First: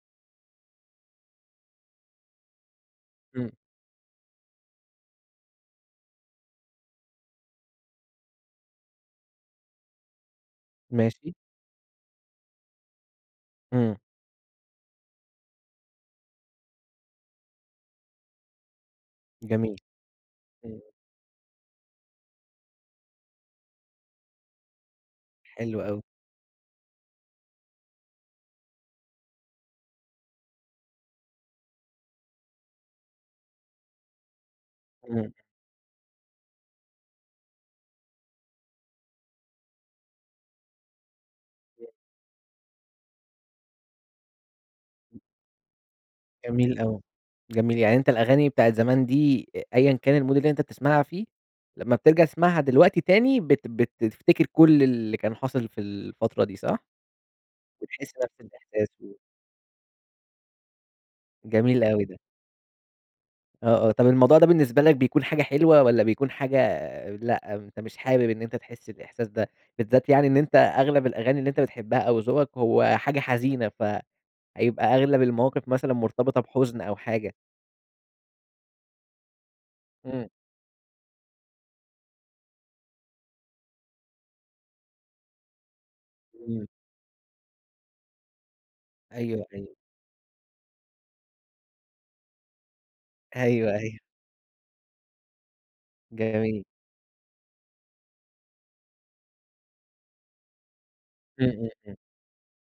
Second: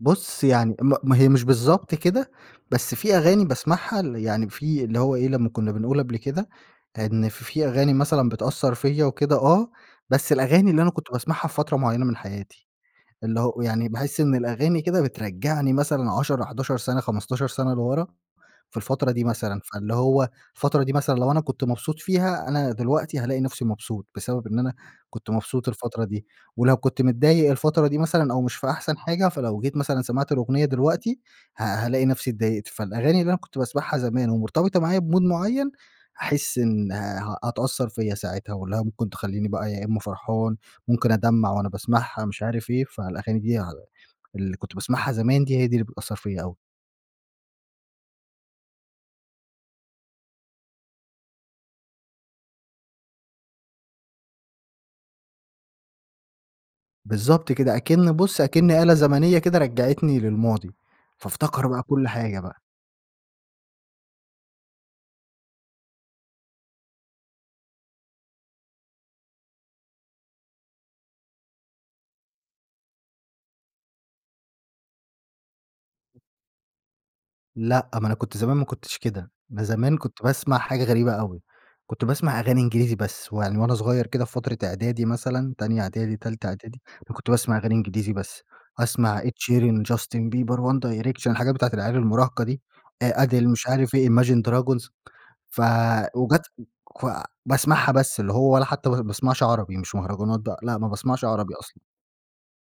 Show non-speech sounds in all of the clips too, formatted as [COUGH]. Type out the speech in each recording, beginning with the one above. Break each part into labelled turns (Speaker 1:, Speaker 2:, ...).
Speaker 1: بُصّ، يعني ما ما هي مش بالضبط كده، بس في أغاني
Speaker 2: إمم.
Speaker 1: باسمَعها اللي يعني في اللي هو إيه، لمّا كنّا بنقول قبْل كده إن في في أغاني مثلًا بتأثّر فيَّ وكده آه، بس الأغاني اللي أنا كنت
Speaker 2: ماشي.
Speaker 1: باسمَعها في فترة معيّنة من حياتي. اللي هو يعني
Speaker 2: إمم.
Speaker 1: باحس إن الأغاني كده بترجّعني مثلًا 10، 11 سَنة 15 سَنة لورا في الفترة دي مثلًا،
Speaker 2: جميل.
Speaker 1: فاللي هو
Speaker 2: إمم.
Speaker 1: الفترة دي مثلًا لو أنا كنت مبسوط فيها أنا دلوقتي هالاقي نفْسي مبسوط، بسبب إن أنا كنت مبسوط
Speaker 2: حلو أوي.
Speaker 1: الفترة دي، ولو كنت متضايق الفترة دي مثلًا أو مش في أحسن حاجة، فلو جيت مثلًا سمِعت الأغنية دلوقتي ه هالاقي نفْسي اتضايقت، فالأغاني اللي أنا كنت باسمَعها زمان ومرتبطة معايا بmood
Speaker 2: إمم.
Speaker 1: معيّن هاحس إن آآ هتأثّر فيَّ ساعتها واللي هي ممكن تخلّيني بقى يا إمّا فرحان، ممكن أدمّع وأنا
Speaker 2: [UNINTELLIGIBLE]
Speaker 1: باسمَعها مش عارف إيه، فالأغاني دي ع اللي كنت باسمَعها زمان دي، هي دي اللي بتأثّر فيَّ أوي.
Speaker 2: جميل أوي، جميل. يعني أنت الأغاني بتاعة زمان دي أ أيًا كان الmood اللي أنت تسمَعها فيه لمّا بترجَع تسمَعها دلوقتي تاني بت بتفتكَر كلّ اللي كان حاصل في الفترة دي صح؟
Speaker 1: بالضبط كده،
Speaker 2: وتحس
Speaker 1: أكِن
Speaker 2: نفْس
Speaker 1: بُص، أكِن
Speaker 2: الإحساس
Speaker 1: آلة
Speaker 2: و
Speaker 1: زمنية كده رجّعتني للماضي، فافتكر بقى
Speaker 2: جميل أوي
Speaker 1: كل
Speaker 2: ده.
Speaker 1: حاجة بقى.
Speaker 2: آه، آه. طَب الموضوع ده بالنسبة لك بيكُون حاجة حلوة والّا بيكُون حاجة آآ، لأ أنت مش حابب إن أنت تحس الإحساس ده، بالذات يعني إن أنت أغلَب الأغاني اللي أنت بتحبها أو ذوقك هو حاجة حزينة فهيبقى أغلَب المواقِف مثلًا مرتبِطة بحُزن أو حاجة؟
Speaker 1: لأ، ما أنا كنت زمان ما كنتش كده، ب زمان كنت
Speaker 2: إمم.
Speaker 1: باسمَع حاجة غريبة أوي، كنت باسمَع أغاني إنجليزي بس، ويعني وأنا صغيّر كده في فترة إعدادي مثلًا، تانية إعدادي، تالتة
Speaker 2: إمم.
Speaker 1: إعدادي، أنا كنت باسمَع أغاني إنجليزي بس، أسمَع Ed
Speaker 2: أيوه، أيوه.
Speaker 1: Sheeran، Justin Bieber، One Direction، الحاجات بتاعة المراهقة دي آآ Adele، مش
Speaker 2: أيوه،
Speaker 1: عارف
Speaker 2: أيوه.
Speaker 1: إيه، imagine dragons، ف وجات
Speaker 2: جميل.
Speaker 1: ف باسمَعها بس، اللي هو ولا حتى ب-باسمَعش عربي، مش مهرجانات بقى، لأ ما باسمَعش
Speaker 2: إمم،
Speaker 1: عربي
Speaker 2: إمم،
Speaker 1: أصلًا.
Speaker 2: إمم.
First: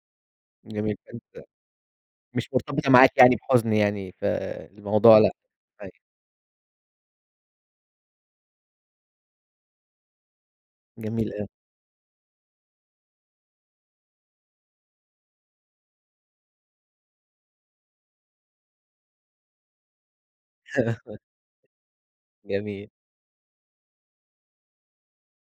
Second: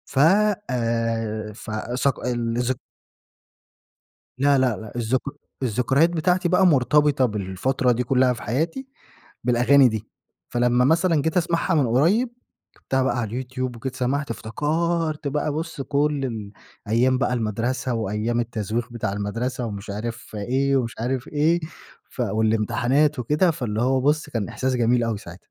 Speaker 1: ف
Speaker 2: جميل جدًا.
Speaker 1: آآ ف صق
Speaker 2: مش
Speaker 1: الذك
Speaker 2: مرتبِطة معاك يعني بحُزن يعني ف
Speaker 1: لا، لأ، لأ،
Speaker 2: الموضوع
Speaker 1: الذك
Speaker 2: لأ. أيوه.
Speaker 1: الذكريات بتاعتي بقى مرتبِطة بالفترة دي كلّها في حياتي بالأغاني دي، فلمّا مثلًا
Speaker 2: جميل
Speaker 1: جيت
Speaker 2: آوي.
Speaker 1: أسمَعها من قريّب كتبتها بقى على اليوتيوب وجيت سمَعت افتكَرت بقى بُص كلّ ال أيام بقى المدرسة وأيام التزويغ بتاع المدرسة ومش عارف إيه، ومش عارف إيه، ف
Speaker 2: [LAUGHS] جميل.
Speaker 1: والإمتحانات وكده، فاللي هو بُص كان إحساس جميل أوي ساعتها.